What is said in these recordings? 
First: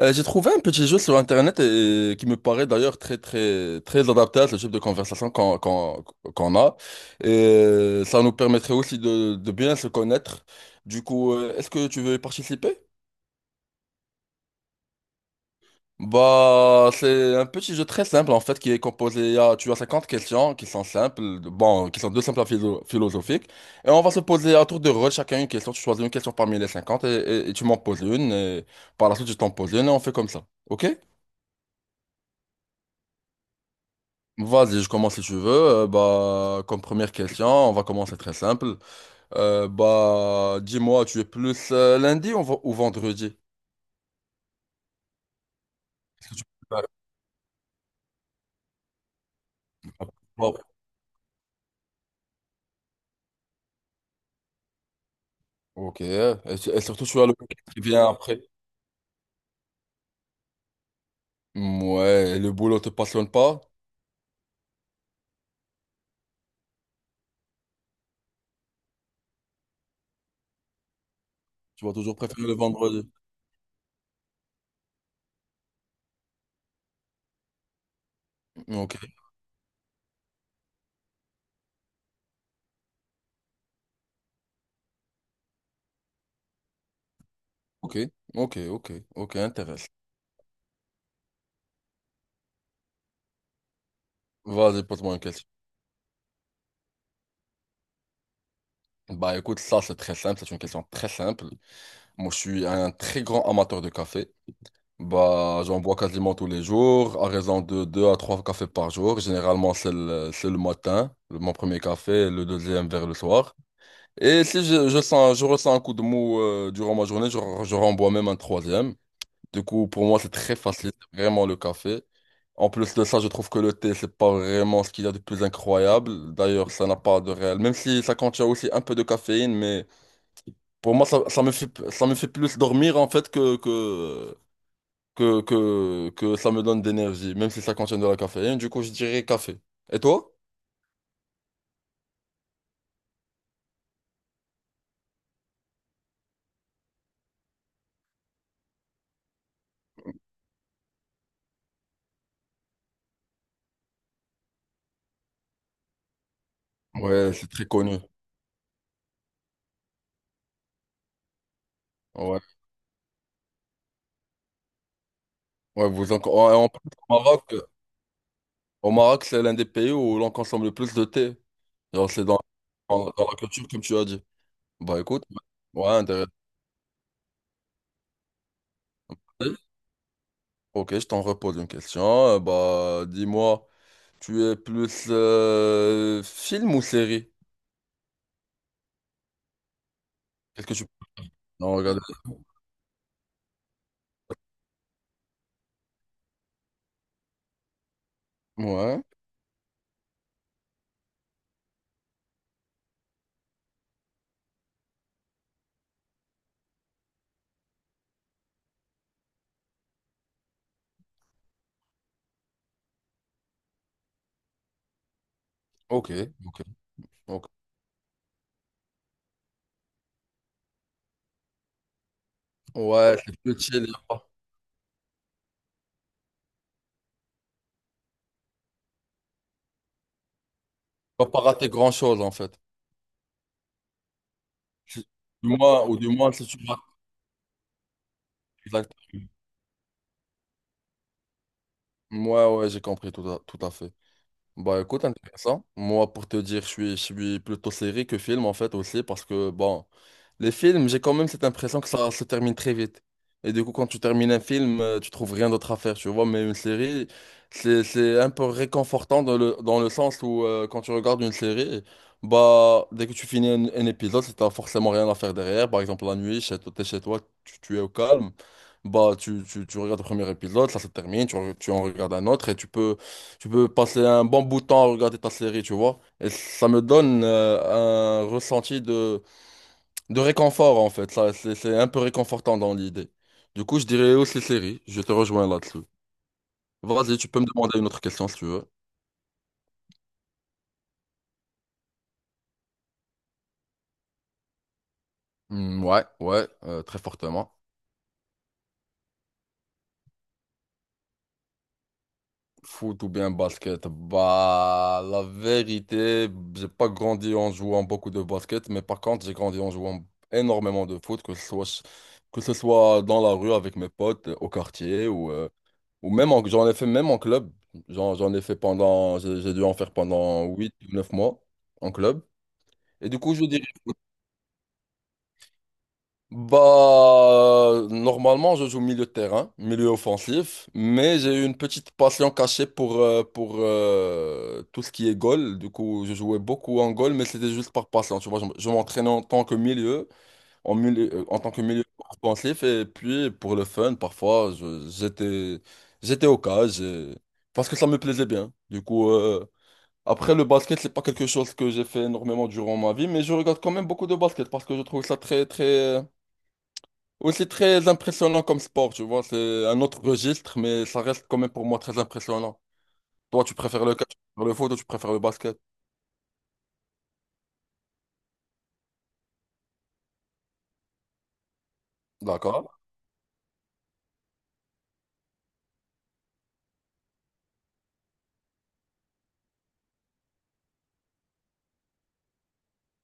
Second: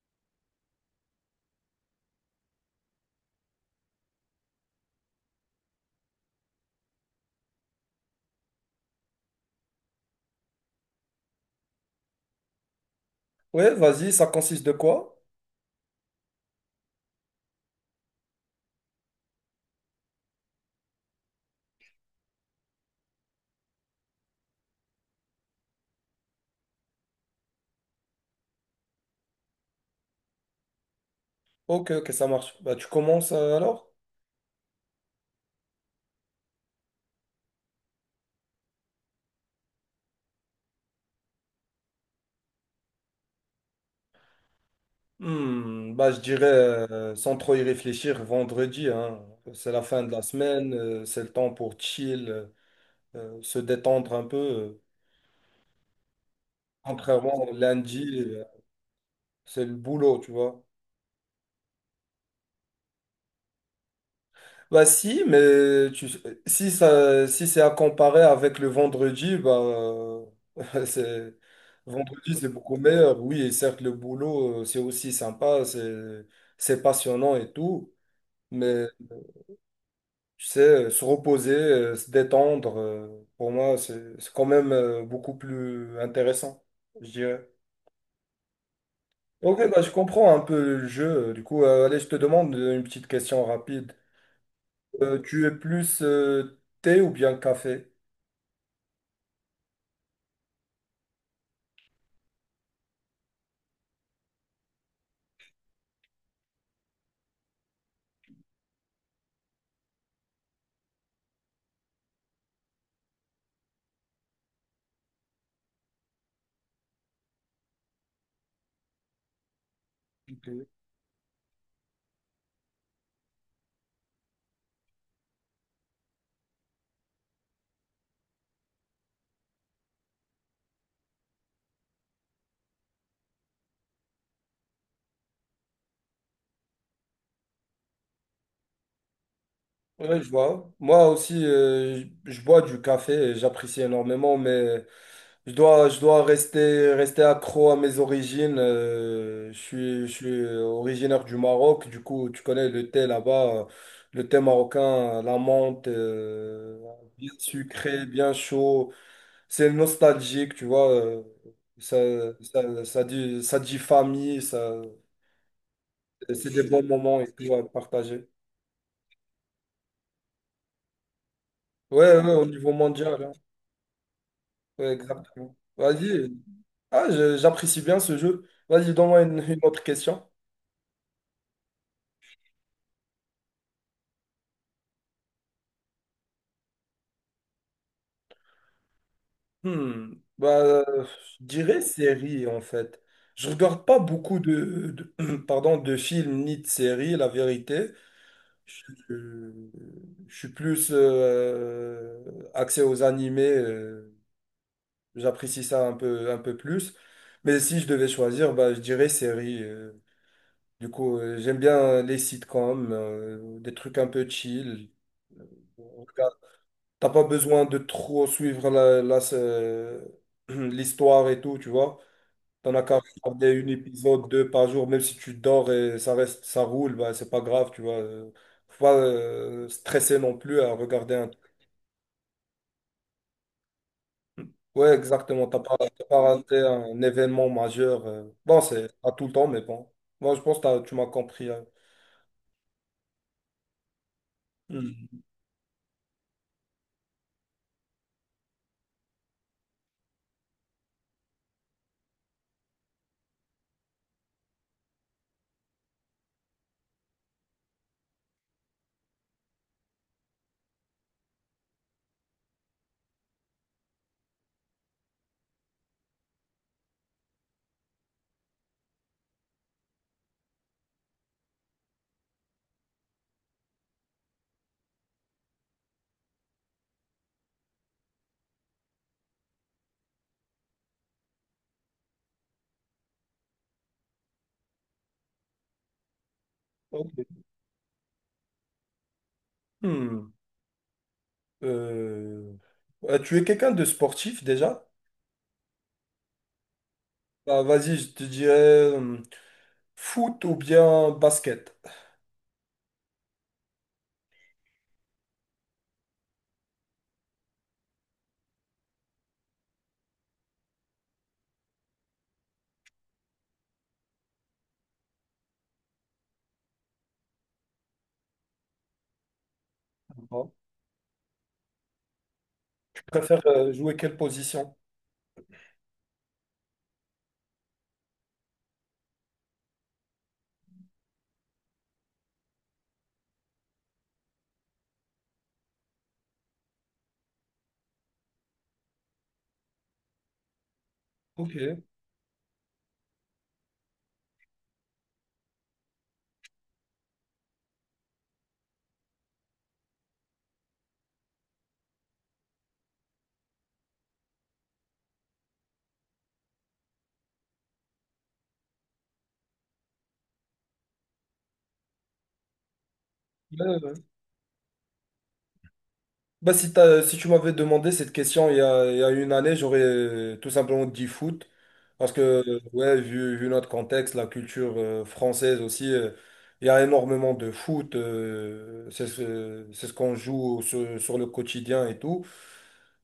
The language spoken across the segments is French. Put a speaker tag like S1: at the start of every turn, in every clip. S1: J'ai trouvé un petit jeu sur Internet, qui me paraît d'ailleurs très très très adapté à ce type de conversation qu'on a. Et ça nous permettrait aussi de bien se connaître. Du coup, est-ce que tu veux y participer?
S2: Ouais, vas-y, ça consiste de quoi?
S1: Bah, c'est un petit jeu très simple en fait qui est composé. Tu as 50 questions qui sont simples, bon, qui sont deux simples à philosophiques. Et on va se poser à tour de rôle chacun une question. Tu choisis une question parmi les 50 et, et tu m'en poses une. Et par la suite, je t'en pose une et on fait comme ça. OK?
S2: Ok, ok, ça marche. Bah, tu commences alors?
S1: Vas-y, je commence si tu veux. Comme première question, on va commencer très simple. Dis-moi, tu es plus lundi ou, ou vendredi?
S2: Bah, je
S1: Est-ce que
S2: dirais,
S1: tu préfères.
S2: sans trop y réfléchir, vendredi, hein. C'est la fin de la
S1: Oh.
S2: semaine, c'est le temps pour chill, se détendre un peu.
S1: Ok. Et, et surtout, tu as
S2: Contrairement
S1: le
S2: au
S1: week-end qui vient
S2: lundi,
S1: après.
S2: c'est le boulot, tu vois.
S1: Mm, ouais, et le boulot te passionne pas?
S2: Bah si, si ça, si c'est à comparer avec le vendredi, c'est
S1: Tu vas toujours
S2: vendredi c'est
S1: préférer le
S2: beaucoup
S1: vendredi.
S2: meilleur. Oui, et certes le boulot c'est aussi sympa, c'est passionnant et tout, mais
S1: Ok,
S2: tu sais se reposer, se détendre, pour moi c'est quand même beaucoup plus intéressant, je dirais.
S1: ok, ok, ok, ok,
S2: Ok, bah je
S1: intéressant.
S2: comprends un peu le jeu. Du coup, allez, je te demande une petite question rapide.
S1: Vas-y, pose-moi une
S2: Tu
S1: question.
S2: es plus thé ou bien café?
S1: Bah, écoute, ça, c'est très simple. C'est une question très simple. Moi, je suis un très grand amateur de café. Bah, j'en bois quasiment tous les jours, à raison de 2 à 3 cafés par jour. Généralement, c'est le matin, mon premier café, le deuxième vers le soir. Et si je ressens un coup de mou durant ma journée, je renvoie même un troisième. Du coup, pour moi, c'est très facile, c'est vraiment le café. En plus de ça, je trouve que le thé, c'est pas vraiment ce qu'il y a de plus incroyable. D'ailleurs, ça n'a pas de réel. Même si ça contient aussi un peu de caféine, mais pour moi, ça me fait plus dormir en fait que ça me donne d'énergie, même si ça contient de la caféine. Du coup, je dirais café. Et
S2: Ouais, je
S1: toi?
S2: vois. Moi aussi, je bois du café et j'apprécie énormément, mais je dois rester accro à mes origines. Je suis je suis originaire du Maroc, du coup, tu connais le thé là-bas, le thé marocain, la menthe, bien
S1: Ouais, c'est très connu.
S2: sucré, bien chaud. C'est nostalgique, tu vois. ça,
S1: Ouais,
S2: ça dit ça dit, famille, ça,
S1: ouais, vous en...
S2: c'est
S1: ouais,
S2: des
S1: en
S2: bons
S1: plus, au
S2: moments et tout
S1: Maroc,
S2: à partager.
S1: au Maroc, c'est l'un des pays où l'on consomme le plus de thé. Genre,
S2: Ouais,
S1: c'est
S2: ouais, au niveau
S1: dans
S2: mondial.
S1: la culture, comme tu as dit.
S2: Ouais,
S1: Bah écoute,
S2: exactement.
S1: ouais, ouais, intéressant.
S2: Vas-y. Ah, j'apprécie bien ce jeu. Vas-y, donne-moi une autre question.
S1: Ok, je t'en repose une question. Dis-moi, tu es plus film ou série?
S2: Hmm. Bah,
S1: Qu'est-ce que tu...
S2: je
S1: Non,
S2: dirais
S1: regarde.
S2: série, en fait. Je regarde pas beaucoup pardon, de films ni de séries, la vérité. Je,
S1: Ouais.
S2: je suis plus axé aux animés. J'apprécie ça un peu plus. Mais si je devais choisir, bah, je dirais série. Du coup, j'aime bien les sitcoms, des trucs un peu chill. Euh, on
S1: Ok,
S2: regarde-
S1: ok,
S2: T'as pas
S1: ok.
S2: besoin de trop suivre l'histoire et tout, tu vois. T'en as qu'à
S1: Ouais, c'est plus
S2: regarder un
S1: chill.
S2: épisode, deux par jour, même si tu dors et ça reste, ça roule, bah, c'est pas grave, tu vois. Faut pas stresser non plus à regarder
S1: Tu vas
S2: un.
S1: pas rater grand-chose, en fait.
S2: Ouais, exactement.
S1: Du moins, ou
S2: T'as
S1: du
S2: pas
S1: moins, si tu
S2: raté
S1: rates.
S2: un événement majeur. Bon, c'est
S1: Exact.
S2: à tout le temps, mais bon. Moi, je pense que tu m'as compris, hein.
S1: Ouais, ouais, j'ai compris tout à fait. Bah
S2: Hmm.
S1: écoute, intéressant. Moi, pour te dire, je suis plutôt série que film en fait aussi, parce que bon, les films, j'ai quand même cette impression que ça se termine très vite. Et du coup, quand tu termines un film, tu trouves rien d'autre à faire, tu vois. Mais une série, c'est un peu réconfortant dans le sens où quand tu regardes une série, bah dès que tu finis un épisode, si t'as forcément rien à faire derrière, par exemple la nuit, chez, toi, t'es chez toi, tu es au calme, bah tu regardes le premier épisode, ça se termine, tu en regardes un autre et tu peux. Tu peux passer un bon bout de temps à regarder ta série, tu vois. Et ça me donne un ressenti de réconfort, en fait. Ça, c'est un peu réconfortant dans l'idée. Du coup, je dirais aussi série. Je te rejoins là-dessus.
S2: Ok.
S1: Vas-y, tu peux me demander une autre question si tu veux.
S2: Hmm. Euh, Tu es quelqu'un de sportif déjà?
S1: Hmm, ouais, ouais, très fortement.
S2: Bah, vas-y, je te dirais euh, foot ou bien basket.
S1: Foot ou bien basket? Bah, la vérité, j'ai pas grandi en jouant beaucoup de basket, mais par contre, j'ai grandi en jouant énormément de foot, que ce soit dans la rue avec mes potes, au quartier ou. Ou même j'en ai fait même en club. J'en ai fait pendant, j'ai dû en faire pendant
S2: Bon.
S1: huit ou 9 mois en club.
S2: Tu
S1: Et du coup, je
S2: préfères
S1: dirais,
S2: jouer quelle position?
S1: bah, normalement, je joue milieu de terrain, milieu offensif, mais j'ai eu une petite passion cachée pour, tout ce qui est goal. Du coup, je jouais beaucoup en goal, mais c'était juste par passion. Tu vois, je m'entraînais en tant que milieu, en tant
S2: Ok.
S1: que
S2: Ouais,
S1: milieu offensif et puis pour le fun, parfois, j'étais au cage parce que ça me plaisait bien. Du coup, après le basket, c'est pas quelque chose que j'ai fait énormément durant ma vie, mais je regarde quand même beaucoup de basket parce que je trouve ça aussi très impressionnant comme sport, tu vois. C'est un autre registre, mais ça reste quand même pour moi très impressionnant. Toi, tu préfères le
S2: ouais.
S1: catch, tu préfères le foot ou tu préfères le basket?
S2: Bah, si tu m'avais demandé cette question il y a une année, j'aurais tout simplement dit foot. Parce que,
S1: D'accord.
S2: ouais, vu notre contexte, la culture française aussi, il y a énormément de foot. C'est ce, c'est ce qu'on joue sur le quotidien et tout.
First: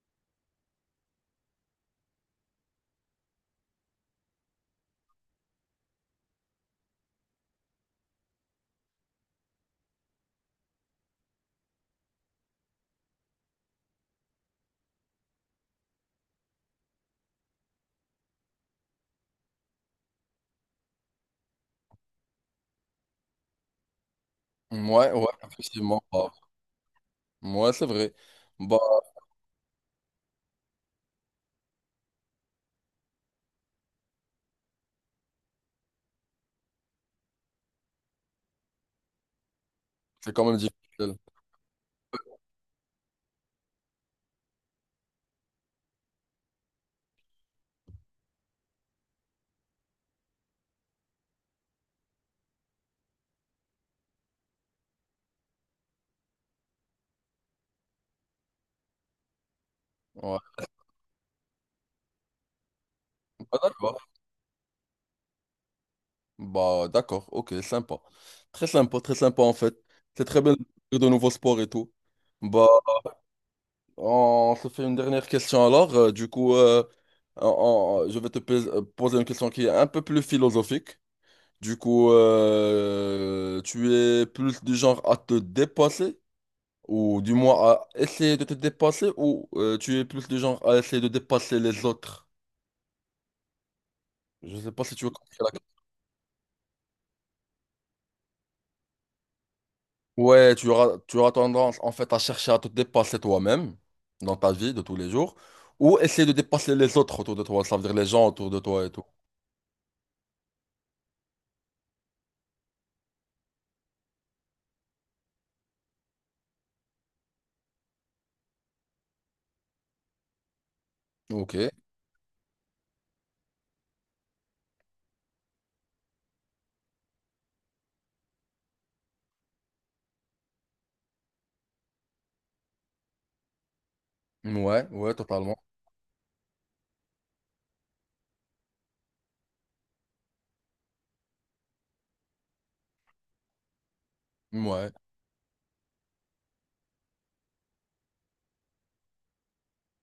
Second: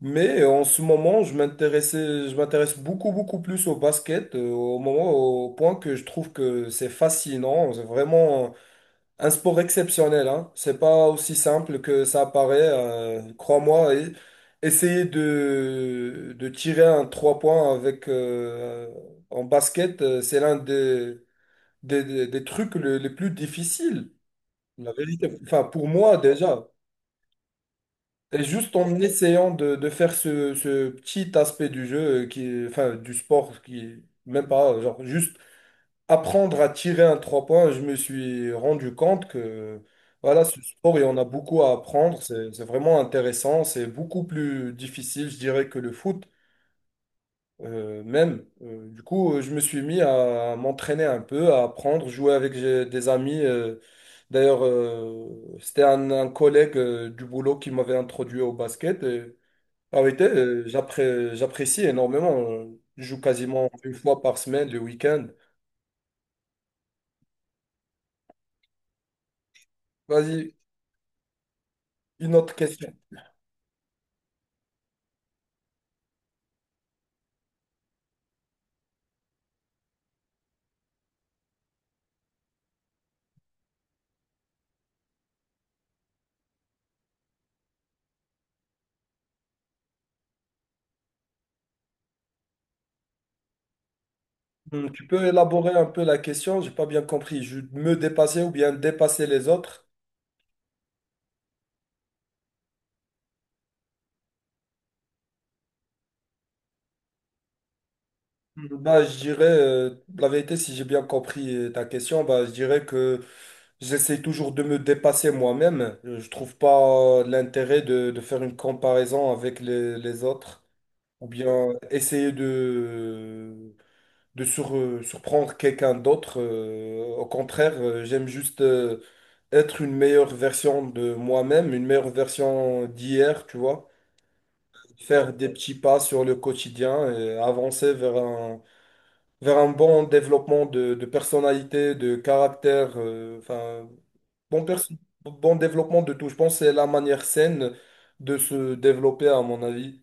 S2: Mais en ce moment, je m'intéresse beaucoup, beaucoup plus au basket, au point que je trouve que c'est fascinant. C'est vraiment un sport exceptionnel, hein. C'est pas aussi simple que ça apparaît, crois-moi. Essayer de tirer un trois points en basket, c'est l'un des trucs les plus difficiles. La
S1: Ouais, ouais,
S2: vérité, enfin, pour
S1: effectivement.
S2: moi,
S1: Bah,
S2: déjà.
S1: ouais, c'est vrai.
S2: Et juste
S1: Bah,
S2: en essayant de faire ce petit aspect du jeu, enfin du sport, qui est même pas, genre juste apprendre à tirer un trois points, je me suis rendu compte que
S1: c'est
S2: voilà,
S1: quand même
S2: ce sport, il y en
S1: difficile.
S2: a beaucoup à apprendre, c'est vraiment intéressant, c'est beaucoup plus difficile, je dirais, que le foot même. Du coup, je me suis mis à m'entraîner un peu, à apprendre, jouer avec des amis. D'ailleurs, c'était un collègue du boulot qui m'avait introduit au basket. Ah oui,
S1: Ouais.
S2: j'apprécie énormément. Je joue
S1: Bah,
S2: quasiment une
S1: d'accord.
S2: fois par semaine, le week-end.
S1: Bah, d'accord, ok, sympa. Très sympa, très sympa en fait. C'est très bien
S2: Vas-y,
S1: de découvrir de nouveaux sports et tout.
S2: une autre
S1: Bah,
S2: question.
S1: on se fait une dernière question alors. Du coup, on- je vais poser une question qui est un peu plus philosophique. Du coup, tu es plus du genre à te dépasser, ou du moins à essayer de te dépasser, ou tu es plus du genre à essayer de dépasser les autres? Je sais pas si tu
S2: Tu
S1: veux
S2: peux
S1: comprendre.
S2: élaborer un peu la question? J'ai pas bien compris. Je me dépasser ou bien dépasser les autres?
S1: Ouais, tu auras tendance en fait à chercher à te dépasser toi-même dans ta vie de tous les jours ou essayer de dépasser les autres autour de toi, ça veut dire les gens autour de toi et
S2: Bah,
S1: tout.
S2: je dirais, la vérité, si j'ai bien compris ta question, bah, je dirais que j'essaie toujours de me dépasser moi-même. Je trouve pas l'intérêt de faire une comparaison avec les autres ou
S1: Ok,
S2: bien essayer surprendre quelqu'un d'autre. Au contraire, j'aime juste être une meilleure version de moi-même, une meilleure version d'hier, tu vois.
S1: ouais, ouais,
S2: Faire des
S1: totalement.
S2: petits pas sur le quotidien et avancer vers un bon développement de personnalité, de caractère, enfin, bon,
S1: Ouais.
S2: perso- bon développement de tout. Je pense que c'est la manière saine de se développer, à mon avis.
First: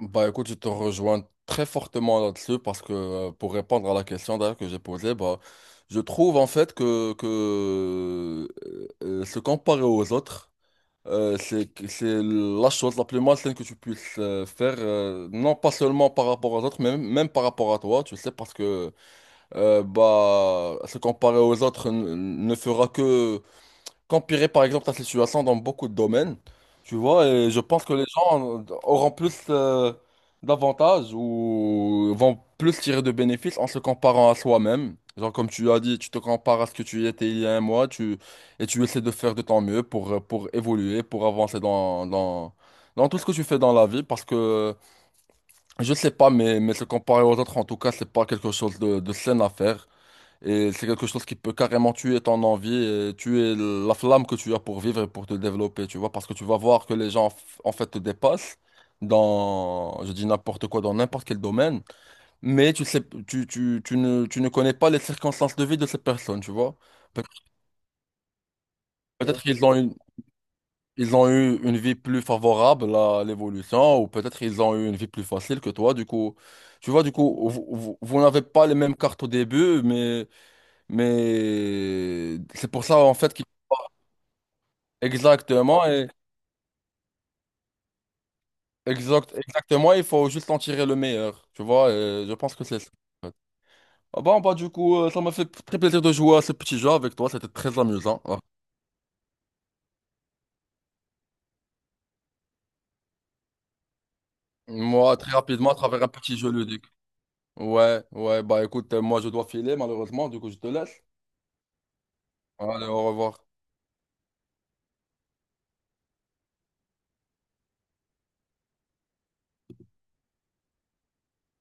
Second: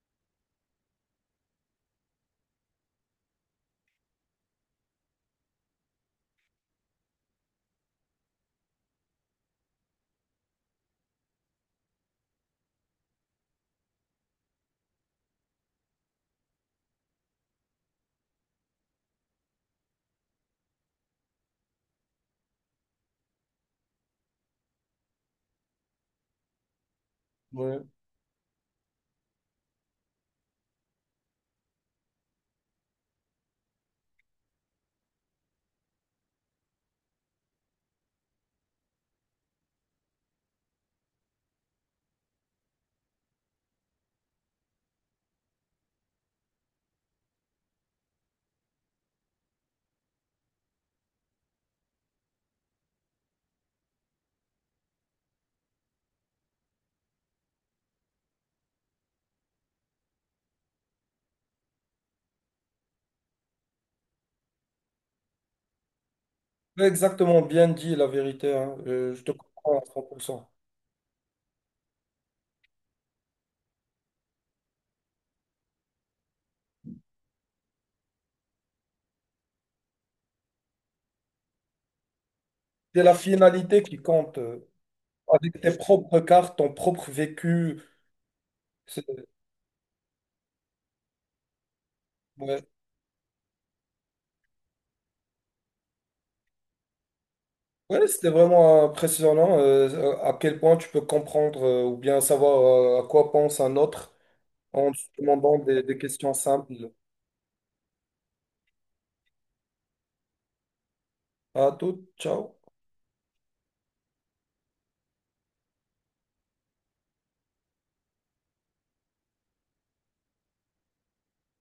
S1: Bah écoute, je te rejoins très fortement là-dessus parce que pour répondre à la question d'ailleurs que j'ai posée, bah, je trouve en fait que se comparer aux autres. C'est c'est la chose la plus malsaine que tu puisses faire, non pas seulement par rapport aux autres, mais même par rapport à toi, tu sais, parce que bah, se comparer aux autres ne fera que qu'empirer par exemple la situation dans beaucoup de domaines, tu vois, et je
S2: Ouais.
S1: pense que les gens auront plus d'avantages ou vont plus tirer de bénéfices en se comparant à soi-même. Genre comme tu as dit, tu te compares à ce que tu étais il y a 1 mois, tu, et tu essaies de faire de ton mieux pour évoluer, pour avancer dans tout ce que tu fais dans la vie, parce que je sais pas, mais se comparer aux autres, en tout cas, c'est pas quelque chose de sain à faire. Et c'est quelque chose qui peut carrément tuer ton envie, et tuer la flamme que tu as pour vivre et pour te développer, tu vois, parce que tu vas voir que les gens, en fait, te dépassent dans, je dis n'importe quoi, dans n'importe quel domaine, mais tu sais, tu ne connais pas les circonstances de vie de ces personnes, tu vois. Pe-
S2: Exactement, bien dit la vérité, hein. Je te
S1: Peut-être
S2: comprends à 100%.
S1: ils ont eu une vie plus favorable à l'évolution, ou peut-être ils ont eu une vie plus facile que toi, du coup, tu vois, du coup, vous vous n'avez pas les mêmes cartes au début, mais... Mais c'est pour ça
S2: C'est la
S1: en fait.
S2: finalité qui compte. Avec tes
S1: Exactement, et,
S2: propres cartes, ton propre vécu. C'est-
S1: exact, exactement, il faut juste en tirer le meilleur, tu vois, et je pense
S2: Ouais,
S1: que c'est ça. En fait. Ah bon, bah du coup, ça m'a fait très plaisir de jouer à ce petit jeu avec toi, c'était très
S2: ouais,
S1: amusant.
S2: c'était
S1: Ah.
S2: vraiment impressionnant à quel point tu peux comprendre ou bien savoir à quoi pense un autre en se
S1: Moi, très
S2: demandant
S1: rapidement, à
S2: des
S1: travers un
S2: questions
S1: petit jeu ludique.
S2: simples.
S1: Ouais, ouais, bah écoute, moi je dois filer malheureusement, du coup je te laisse.
S2: À tout, ciao.
S1: Allez, au revoir.